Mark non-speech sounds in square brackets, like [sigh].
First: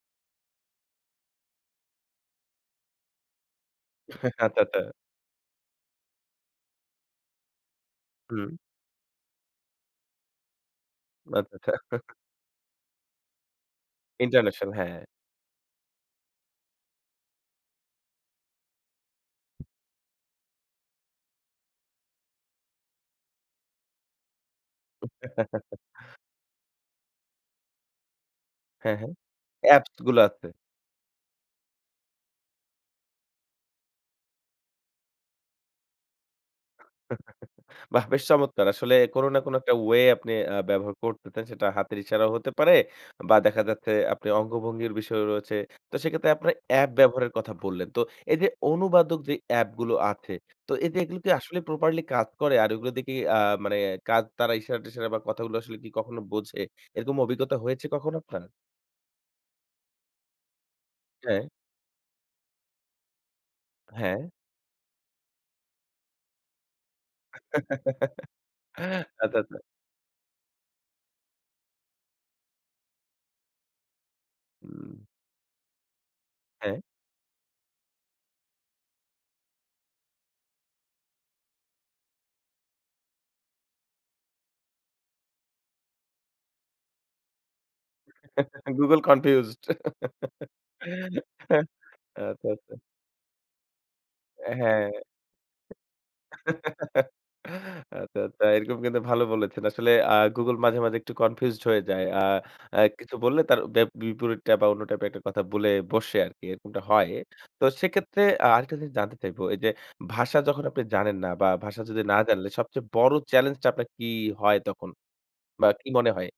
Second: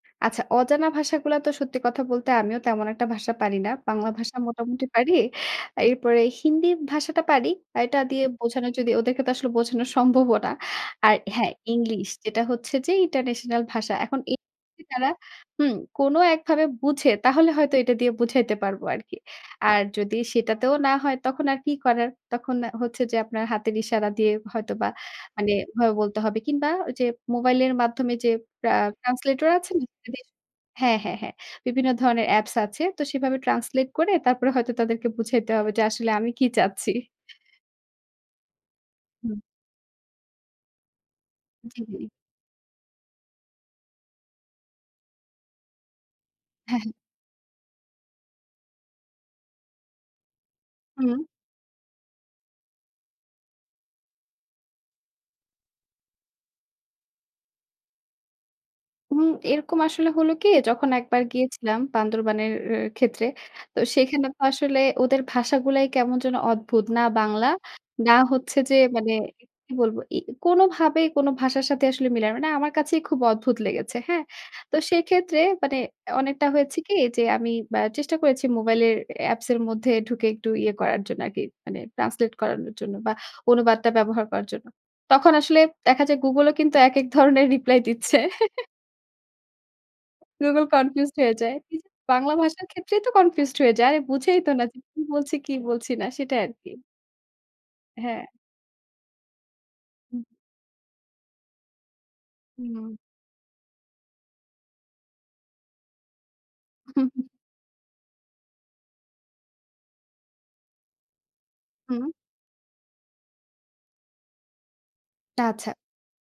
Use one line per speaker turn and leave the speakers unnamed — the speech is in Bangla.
আচ্ছা। অজানা ভাষাগুলা তো সত্যি কথা বলতে আমিও তেমন একটা ভাষা পারি না। বাংলা
হ্যাঁ,
ভাষা
হ্যাঁ টাটা।
মোটামুটি পারি এরপরে হিন্দি ভাষাটা পারি। এটা দিয়ে
হুম।
বোঝানো যদি ওদেরকে তো আসলে বোঝানো সম্ভবও না। আর হ্যাঁ
[unintelligible]
ইংলিশ
[chuckles]
যেটা হচ্ছে যে ইন্টারন্যাশনাল ভাষা। এখন এ
ইন্টারন্যাশনাল হ্যাঁ।
তারা হুম কোনো একভাবে বুঝে তাহলে হয়তো এটা দিয়ে বুঝাইতে পারবো আরকি। আর যদি সেটাতেও না হয় তখন আর কি করার। তখন আ হচ্ছে যে আপনার হাতের ইশারা দিয়ে হয়তোবা মানে
[chuckles]
ওভাবে বলতে হবে কিংবা ওইযে মোবাইলের মাধ্যমে যে আ
হ্যাঁ, হ্যাঁ।
ট্রান্সলেটর আছে না?
অ্যাপস গুলা
[unintelligible]
আছে।
হ্যাঁ, হ্যাঁ, হ্যাঁ বিভিন্ন ধরনের অ্যাপস আছে। তো সেভাবে ট্রান্সলেট করে তারপরে হয়তো তাদেরকে বুঝাইতে হবে যে আসলে আমি কি চাচ্ছি।
[chuckles] বাহ্! বেশ চমৎকার। আসলে কোনো না
হুম।
কোনো একটা ওয়ে আপনি আ ব্যবহার করতে চান সেটা
জি,
হাতের
জি।
ইশারাও হতে পারে। বা দেখা যাচ্ছে আপনি অঙ্গভঙ্গির বিষয়ও রয়েছে। তো সেক্ষেত্রে আপনারা
হ্যাঁ,
অ্যাপ
হ্যাঁ।
ব্যবহারের কথা বললেন তো, এইযে অনুবাদক যে অ্যাপ গুলো আছে তো এ এগুলো
হুম।
কি আসলে properly কাজ করে? আর এগুলো দিয়ে কি আ মানে কাজ তারা ইশারা-টিশারা বা কথাগুলো আসলে কি কখনো বোঝে? এরকম অভিজ্ঞতা হয়েছে কখনো আপনার?
হুম রকম আসলে হলো কি যখন একবার
হ্যাঁ।
গিয়েছিলাম বান্দরবানের ক্ষেত্রে। তো
হ্যাঁ।
সেখানে তো আসলে ওদের ভাষাগুলাই কেমন যেন অদ্ভুত না বাংলা না
[chuckles]
হচ্ছে যে মানে
আচ্ছা, আচ্ছা।
কি বলবো এ কোনোভাবেই কোনো ভাষার সাথে আসলে মিলে না। মানে আমার কাছেই খুব অদ্ভুত লেগেছে। হ্যাঁ? তো
হুম।
সেক্ষেত্রে মানে অনেকটা হয়েছে
হ্যাঁ।
কি যে, আমি আ চেষ্টা করেছি মোবাইলের অ্যাপস এর মধ্যে ঢুকে একটু ইয়ে করার জন্য আরকি মানে ট্রান্সলেট করানোর জন্য বা অনুবাদটা ব্যবহার করার জন্য। তখন আসলে দেখা যায় গুগলও কিন্তু একেক ধরনের রিপ্লাই দিচ্ছে।
[chuckles]
[chuckles]
গুগল কনফিউজড
গুগল কনফিউজড হয়ে যায়
[chuckles]
নিজের বাংলা
আচ্ছা,
ভাষার
আচ্ছা।
ক্ষেত্রেই তো কনফিউজড হয়ে যায়। আরে বুঝেই
আ
তো না কি
হ্যাঁ।
বলছে কি বলছি না সেটাই আরকি।
[chuckles] আচ্ছা,
হ্যাঁ।
আচ্ছা। এরকম কিন্তু ভালো বলেছেন আসলে আ
হুম।
গুগল মাঝে, মাঝে একটু কনফিউজড হয়ে যায়। আ অ্যা
হুম।
কিছু বললে তার ব্যা বিপরীতটা বা অন্য টাইপ এ একটা কথা বলে বসে আরকি এরকমটা
হুম,
হয়।
হুম।
তো সেক্ষেত্রে আ আরেকটা জিনিস জানতে চাইবো এইযে ভাষা যখন আপনি জানেন না বা ভাষা যদি
হুম।
না জানলে সবচেয়ে বড় চ্যালেঞ্জটা আপনার কি হয় তখন বা
আচ্ছা।
কি মনে হয়?